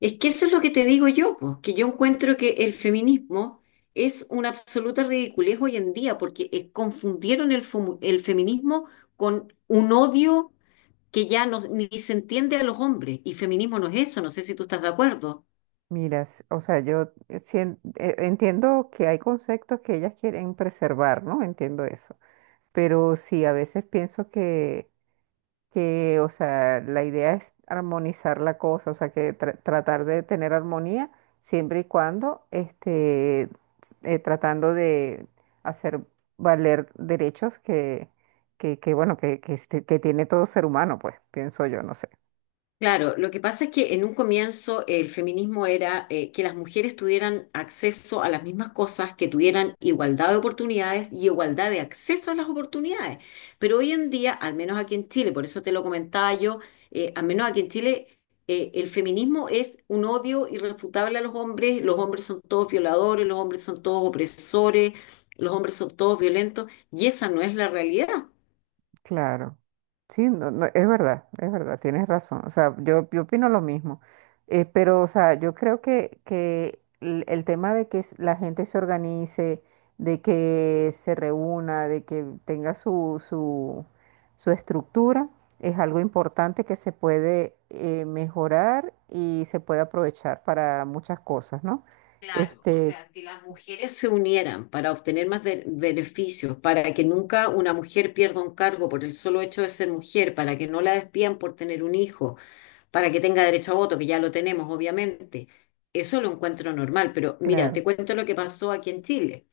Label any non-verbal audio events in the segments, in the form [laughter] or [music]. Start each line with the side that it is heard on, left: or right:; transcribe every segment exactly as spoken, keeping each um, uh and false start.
left: Es que eso es lo que te digo yo, pues, que yo encuentro que el feminismo es una absoluta ridiculez hoy en día, porque eh, confundieron el, fomu- el feminismo con un odio que ya no, ni se entiende a los hombres, y feminismo no es eso, no sé si tú estás de acuerdo.
right: Mira, s- o sea, yo sien- eh, entiendo que hay conceptos que ellas quieren preservar, ¿no? Entiendo eso. Pero sí, a veces pienso que, que, o sea, la idea es armonizar la cosa, o sea, que tra- tratar de tener armonía siempre y cuando, este, s- eh, tratando de hacer valer derechos que, que, que, bueno, que, que, este- que tiene todo ser humano, pues, pienso yo, no sé.
left: Claro, lo que pasa es que en un comienzo el feminismo era eh, que las mujeres tuvieran acceso a las mismas cosas, que tuvieran igualdad de oportunidades y igualdad de acceso a las oportunidades. Pero hoy en día, al menos aquí en Chile, por eso te lo comentaba yo, eh, al menos aquí en Chile, eh, el feminismo es un odio irrefutable a los hombres, los hombres son todos violadores, los hombres son todos opresores, los hombres son todos violentos, y esa no es la realidad.
right: Claro, sí, no, no, es verdad, es verdad, tienes razón. O sea, yo, yo opino lo mismo. Eh, pero, o sea, yo creo que, que el, el tema de que s- la gente se organice, de que se reúna, de que tenga su, su, su estructura, es algo importante que se puede eh, mejorar y se puede aprovechar para muchas cosas, ¿no?
left: Claro, o
right: Este,
left: sea, si las mujeres se unieran para obtener más de- beneficios, para que nunca una mujer pierda un cargo por el solo hecho de ser mujer, para que no la despidan por tener un hijo, para que tenga derecho a voto, que ya lo tenemos, obviamente, eso lo encuentro normal. Pero mira,
right: claro,
left: te cuento lo que pasó aquí en Chile.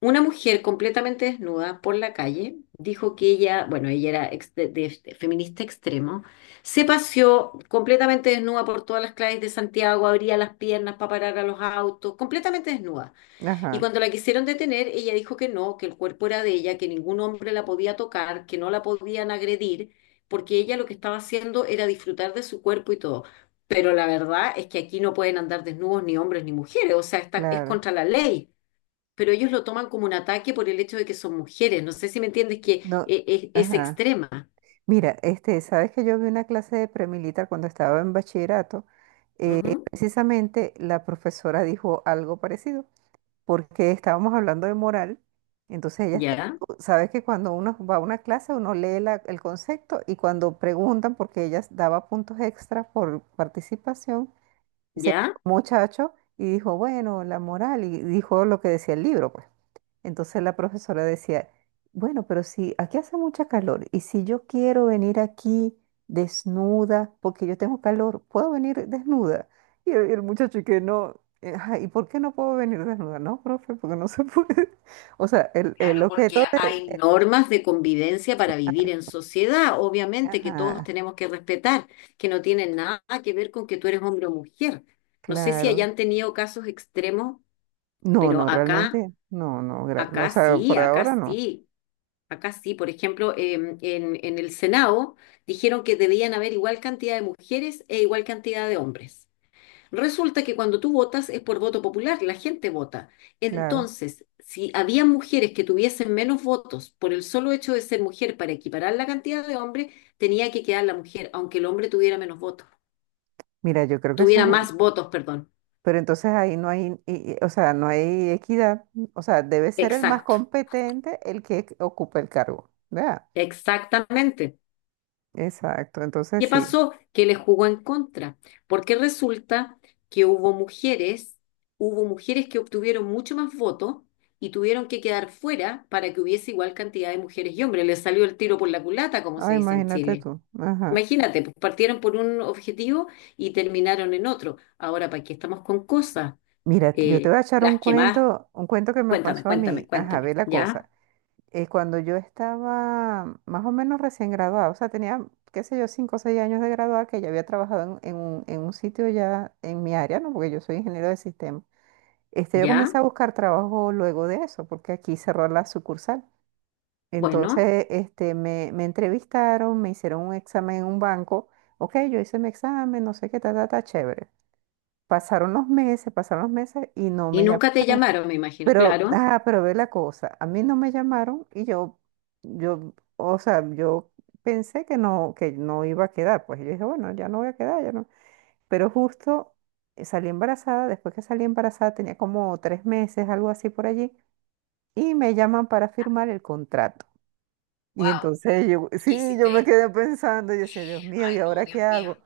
left: Una mujer completamente desnuda por la calle dijo que ella, bueno, ella era ex- de- de- de feminista extremo, se paseó completamente desnuda por todas las calles de Santiago, abría las piernas para parar a los autos, completamente desnuda. Y
right: ajá,
left: cuando la quisieron detener, ella dijo que no, que el cuerpo era de ella, que ningún hombre la podía tocar, que no la podían agredir, porque ella lo que estaba haciendo era disfrutar de su cuerpo y todo. Pero la verdad es que aquí no pueden andar desnudos ni hombres ni mujeres, o sea, está, es
right: claro.
left: contra la ley, pero ellos lo toman como un ataque por el hecho de que son mujeres. No sé si me entiendes que
right: No,
left: e- e- es,
right: ajá.
left: extrema.
right: Mira, este, sabes que yo vi una clase de premilitar cuando estaba en bachillerato.
left: Ujú.
right: Precisamente la profesora dijo algo parecido, porque estábamos hablando de moral. Entonces ella, está-
left: Ya,
right: sabes que cuando uno va a una clase, uno lee la- el concepto y cuando preguntan, porque ella daba puntos extra por participación, ese
left: ya.
right: muchacho y dijo, bueno, la moral, y dijo lo que decía el libro, pues. Entonces la profesora decía, bueno, pero si aquí hace mucha calor y si yo quiero venir aquí desnuda porque yo tengo calor, ¿puedo venir desnuda? Y el, el muchacho y que no, eh, "Ajá, ¿y por qué no puedo venir desnuda? No, profe, porque no se puede." [laughs] O sea, el, el
left: Claro, porque
right: objeto de...
left: hay normas. Normas de convivencia para vivir en sociedad, obviamente que todos
right: Ajá,
left: tenemos que respetar, que no tienen nada que ver con que tú eres hombre o mujer. No sé si
right: claro.
left: hayan tenido casos extremos,
right: No,
left: pero
right: no,
left: acá,
right: realmente, no, no, gra- o
left: acá
right: sea,
left: sí,
right: por
left: acá
right: ahora no,
left: sí, acá sí. Por ejemplo, em, en, en el Senado dijeron que debían haber igual cantidad de mujeres e igual cantidad de hombres. Resulta que cuando tú votas es por voto popular, la gente vota.
right: claro.
left: Entonces, si había mujeres que tuviesen menos votos por el solo hecho de ser mujer para equiparar la cantidad de hombres, tenía que quedar la mujer, aunque el hombre tuviera menos votos,
right: Mira, yo creo que
left: tuviera
right: eso,
left: más votos, perdón.
right: pero entonces ahí no hay, y- y- o sea, no hay equidad. O sea, debe ser el más
left: Exacto,
right: competente el que ocupe el cargo. ¿Verdad?
left: exactamente.
right: Exacto. Entonces
left: ¿Qué
right: sí.
left: pasó? Que le jugó en contra, porque resulta que hubo mujeres, hubo mujeres que obtuvieron mucho más votos y tuvieron que quedar fuera para que hubiese igual cantidad de mujeres y hombres. Les salió el tiro por la culata, como
right: Ah,
left: se dice en
right: imagínate
left: Chile.
right: tú. Ajá.
left: Imagínate, pues partieron por un objetivo y terminaron en otro. Ahora, ¿para qué estamos con cosas?
right: Mira, yo te
left: Eh,
right: voy a echar un
left: las que más,
right: cuento, un cuento que me
left: cuéntame,
right: pasó a
left: cuéntame,
right: mí. Ajá,
left: cuéntame.
right: ve la
left: ¿Ya?
right: cosa. Eh, cuando yo estaba más o menos recién graduada, o sea, tenía, qué sé yo, cinco o seis años de graduada, que ya había trabajado en, en un, en un sitio ya en mi área, ¿no? Porque yo soy ingeniero de sistemas. Este, yo
left: ¿Ya?
right: comencé a buscar trabajo luego de eso, porque aquí cerró la sucursal.
left: Bueno,
right: Entonces, este, me, me entrevistaron, me hicieron un examen en un banco. Ok, yo hice mi examen, no sé qué, ta, ta, ta, chévere. Pasaron los meses, pasaron los meses y no
left: y
right: me llamaron.
left: nunca te llamaron, me imagino,
right: Pero,
left: claro.
right: ah, pero ve la cosa, a mí no me llamaron y yo, yo, o sea, yo pensé que no, que no iba a quedar. Pues yo dije, bueno, ya no voy a quedar, ya no. Pero justo eh, salí embarazada, después que salí embarazada tenía como tres meses, algo así por allí y me llaman para firmar el contrato. Y
left: Wow,
right: entonces yo, [laughs]
left: ¿qué
right: sí,
left: hiciste
right: yo me
left: ahí?
right: quedé pensando y decía, Dios mío,
left: Ay,
right: ¿y
left: no,
right: ahora qué
left: Dios mío.
right: hago?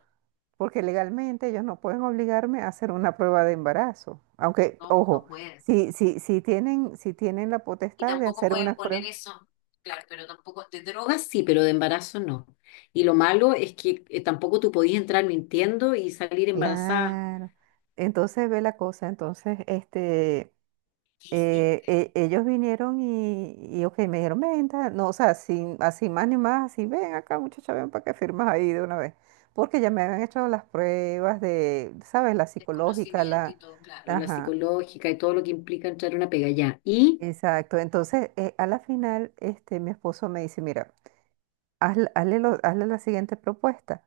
right: Porque legalmente ellos no pueden obligarme a hacer una prueba de embarazo. Aunque,
left: No,
right: ojo,
left: no pueden.
right: si, si, si tienen, si tienen la
left: Y
right: potestad de
left: tampoco
right: hacer
left: pueden
right: una
left: poner
right: prueba.
left: eso, claro, pero tampoco, de drogas sí, pero de embarazo no. Y lo malo es que eh, tampoco tú podías entrar mintiendo y salir embarazada.
right: Claro. Entonces ve la cosa. Entonces, este,
left: ¿Qué
right: eh,
left: hiciste?
right: e- ellos vinieron y, y, ok, me dijeron, "ven, tal", no, o sea, sin, así más ni más, así, ven acá, muchacha, ven para que firmas ahí de una vez. Porque ya me habían hecho las pruebas de, ¿sabes? La psicológica,
left: Desconocimiento y
right: la...
left: todo, claro. Pero la
right: Ajá,
left: psicológica y todo lo que implica entrar a una pega ya. Y
right: exacto. Entonces, eh, a la final, este, mi esposo me dice, mira, hazle, hazle lo- hazle la siguiente propuesta.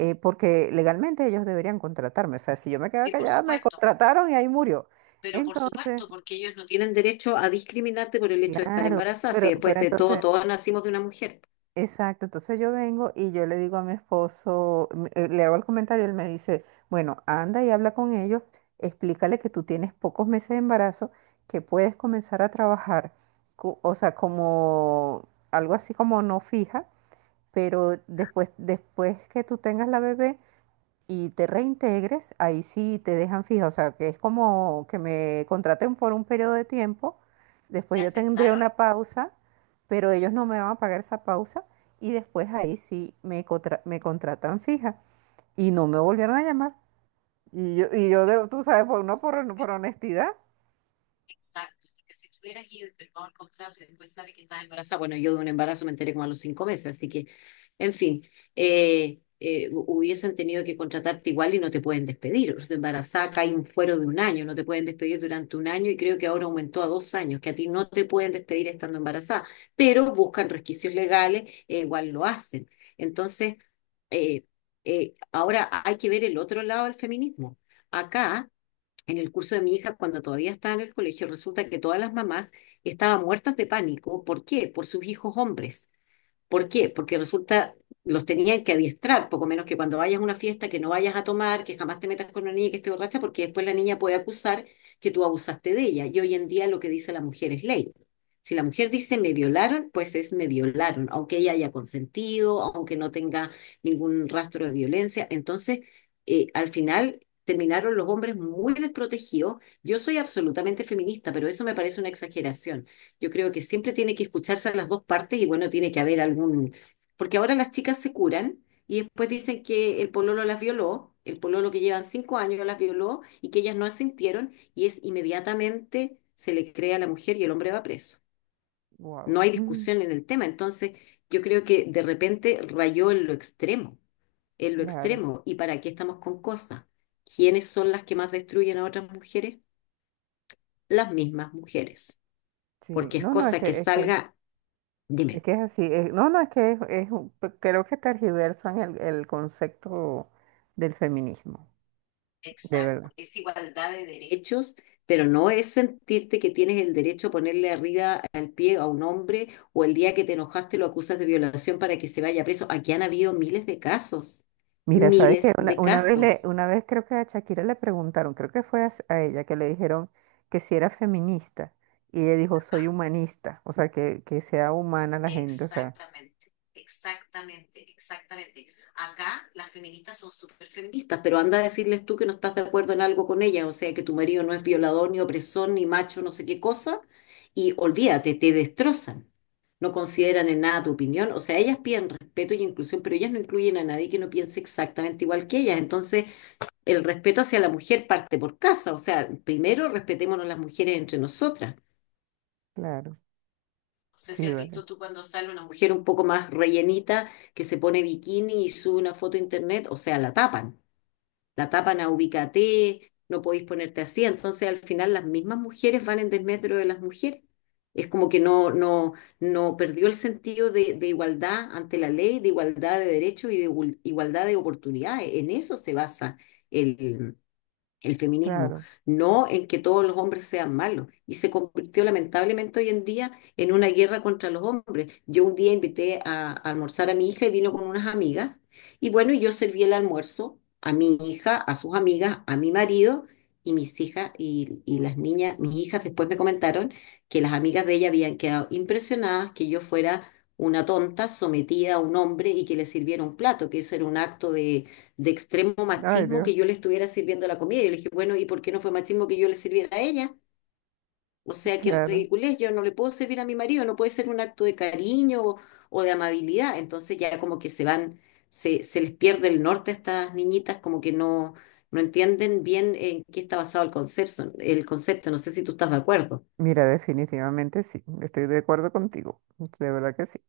right: Eh, porque legalmente ellos deberían contratarme. O sea, si yo me quedaba
left: sí, por
right: callada, me
left: supuesto,
right: contrataron y ahí murió.
left: pero por
right: Entonces,
left: supuesto, porque ellos no tienen tienen derecho a discriminarte por el hecho de estar
right: claro,
left: embarazada, si
right: pero,
left: después
right: pero
left: de todo,
right: entonces...
left: todos nacimos de una mujer.
right: Exacto, entonces yo vengo y yo le digo a mi esposo, m- eh, le hago el comentario, él me dice, bueno, anda y habla con ellos, explícale que tú tienes pocos meses de embarazo, que puedes comenzar a trabajar, co- o sea, como algo así como no fija, pero después, después que tú tengas la bebé, y te reintegres, ahí sí te dejan fija, o sea, que es como que me contraten por un periodo de tiempo, después
left: ¿Le
right: yo tendré una
left: aceptaron?
right: pausa, pero ellos no me van a pagar esa pausa y después ahí sí me, contra- me contratan fija y no me volvieron a llamar. Y yo, y yo de- tú sabes, por, uno por, por honestidad,
left: Exacto, porque si tú hubieras ido y firmado el contrato y después sale que estás embarazada, bueno, yo de un embarazo me enteré como a los cinco meses, así que, en fin, eh, eh, hu- hubiesen tenido que contratarte igual y no te pueden despedir. O sea, embarazada cae un fuero de un año, no te pueden despedir durante un año y creo que ahora aumentó a dos años, que a ti no te pueden despedir estando embarazada, pero buscan resquicios legales, e igual lo hacen. Entonces, eh, eh, ahora hay que ver el otro lado del feminismo. Acá en el curso de mi hija, cuando todavía estaba en el colegio, resulta que todas las mamás estaban muertas de pánico. ¿Por qué? Por sus hijos hombres. ¿Por qué? Porque resulta, los tenían que adiestrar, poco menos que cuando vayas a una fiesta, que no vayas a tomar, que jamás te metas con una niña que esté borracha, porque después la niña puede acusar que tú abusaste de ella. Y hoy en día lo que dice la mujer es ley. Si la mujer dice me violaron, pues es me violaron, aunque ella haya consentido, aunque no tenga ningún rastro de violencia. Entonces, eh, al final terminaron los hombres muy desprotegidos. Yo soy absolutamente feminista, pero eso me parece una exageración. Yo creo que siempre tiene que escucharse a las dos partes y bueno, tiene que haber algún... Porque ahora las chicas se curan y después dicen que el pololo las violó, el pololo que llevan cinco años las violó y que ellas no asintieron y es inmediatamente se le cree a la mujer y el hombre va preso.
right: wow.
left: No hay
right: Mm.
left: discusión en el tema, entonces yo creo que de repente rayó en lo extremo,
right: [laughs]
left: en lo
right: Claro,
left: extremo. ¿Y para qué estamos con cosas? ¿Quiénes son las que más destruyen a otras mujeres? Las mismas mujeres,
right: sí,
left: porque es
right: no, no, es
left: cosa que
right: que, es que,
left: salga,
right: es
left: dime.
right: que es así, es- no, no, es que es, es un, creo que tergiversan el el concepto del feminismo. De
left: Exacto,
right: verdad.
left: es igualdad de derechos, pero no es sentirte que tienes el derecho a ponerle arriba al pie a un hombre o el día que te enojaste lo acusas de violación para que se vaya preso. Aquí han habido miles de casos,
right: Mira, sabes que
left: miles
right: una,
left: de
right: una vez le,
left: casos.
right: una vez creo que a Shakira le preguntaron, creo que fue a, s- a ella que le dijeron que si era feminista y ella dijo soy humanista, o sea que, que sea humana la gente, o sea,
left: Exactamente, exactamente, exactamente. Acá las feministas son súper feministas, pero anda a decirles tú que no estás de acuerdo en algo con ellas, o sea, que tu marido no es violador, ni opresor, ni macho, no sé qué cosa, y olvídate, te destrozan. No consideran en nada tu opinión, o sea, ellas piden respeto y inclusión, pero ellas no incluyen a nadie que no piense exactamente igual que ellas. Entonces, el respeto hacia la mujer parte por casa, o sea, primero respetémonos las mujeres entre nosotras.
right: claro,
left: No sé si
right: sí,
left: has
right: vale,
left: visto tú cuando sale una mujer un poco más rellenita que se pone bikini y sube una foto a internet, o sea, la tapan, la tapan a ubícate, no podéis ponerte así. Entonces, al final, las mismas mujeres van en desmetro de las mujeres. Es como que no, no, no perdió el sentido de, de igualdad ante la ley, de igualdad de derechos y de igual- igualdad de oportunidades. En eso se basa el feminismo,
right: claro,
left: no en que todos los hombres sean malos. Y se convirtió lamentablemente hoy en día en una guerra contra los hombres. Yo un día invité a, a almorzar a mi hija y vino con unas amigas. Y bueno, y yo serví el almuerzo a mi hija, a sus amigas, a mi marido y mis hijas y, y las niñas, mis hijas después me comentaron que las amigas de ella habían quedado impresionadas que yo fuera una tonta sometida a un hombre y que le sirviera un plato, que eso era un acto de extremo
right: ay
left: machismo
right: Dios,
left: que yo le estuviera sirviendo la comida. Yo le dije, bueno, ¿y por qué no fue machismo que yo le sirviera a ella? O sea, qué
right: claro.
left: ridiculez, yo no le puedo servir a mi marido, no puede ser un acto de cariño o, o de amabilidad. Entonces ya como que se van, se, se les pierde el norte a estas niñitas, como que no, no entienden bien en qué está basado el concepto, el concepto. No sé si tú estás de acuerdo.
right: Mira, definitivamente sí, estoy de acuerdo contigo, de verdad que sí,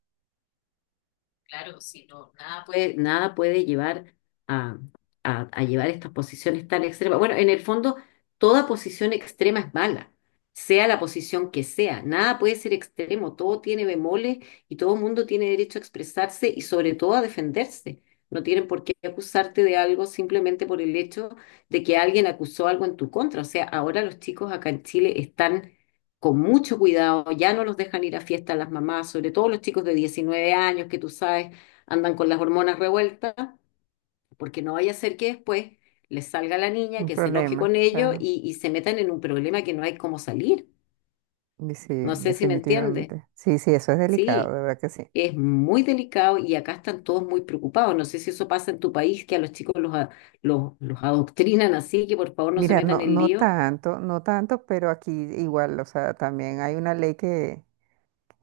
left: Claro, si no, nada puede, nada puede llevar a, a- a llevar estas posiciones tan extremas. Bueno, en el fondo, toda posición extrema es mala, sea la posición que sea. Nada puede ser extremo, todo tiene bemoles y todo el mundo tiene derecho a expresarse y sobre todo a defenderse. No tienen por qué acusarte de algo simplemente por el hecho de que alguien acusó algo en tu contra. O sea, ahora los chicos acá en Chile están con mucho cuidado, ya no los dejan ir a fiestas las mamás, sobre todo los chicos de diecinueve años que tú sabes andan con las hormonas revueltas, porque no vaya a ser que después les salga la niña,
right: un
left: que se enoje
right: problema,
left: con ellos
right: claro,
left: y, y se metan en un problema que no hay cómo salir.
right: y sí,
left: No sé si me entiendes.
right: definitivamente, sí, sí, eso es delicado,
left: Sí,
right: de verdad que sí.
left: es muy delicado y acá están todos muy preocupados. No sé si eso pasa en tu país, que a los chicos los, a- los, los adoctrinan así, que por favor no se
right: Mira,
left: metan
right: no,
left: en
right: no
left: lío.
right: tanto, no tanto, pero aquí igual, o sea, también hay una ley que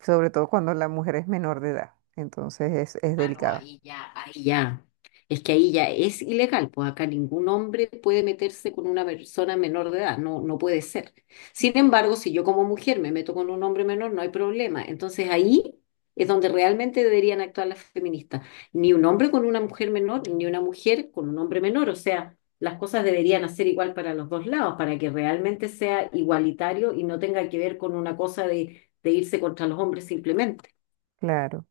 right: sobre todo cuando la mujer es menor de edad. Entonces es, es
left: Ah, no,
right: delicado.
left: ahí ya, ahí ya. Es que ahí ya es ilegal, pues acá ningún hombre puede meterse con una persona menor de edad, no, no puede ser. Sin embargo, si yo como mujer me meto con un hombre menor, no hay problema. Entonces ahí es donde realmente deberían actuar las feministas. Ni un hombre con una mujer menor, ni una mujer con un hombre menor. O sea, las cosas deberían hacer igual para los dos lados, para que realmente sea igualitario y no tenga que ver con una cosa de, de irse contra los hombres simplemente.
right: Claro.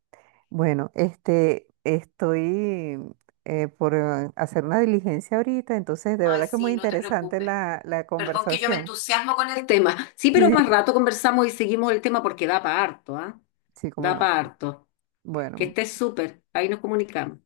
right: Bueno, este, estoy eh, por eh, hacer una diligencia ahorita, entonces de
left: Ay,
right: verdad que muy
left: sí, no te
right: interesante
left: preocupes.
right: la, la
left: Perdón que yo me
right: conversación.
left: entusiasmo con el tema. Sí, pero
right: Sí,
left: más rato conversamos y seguimos el tema porque da para harto, ¿ah?
right: sí, cómo
left: Da
right: no.
left: para harto. Que
right: Bueno,
left: estés súper. Ahí nos comunicamos.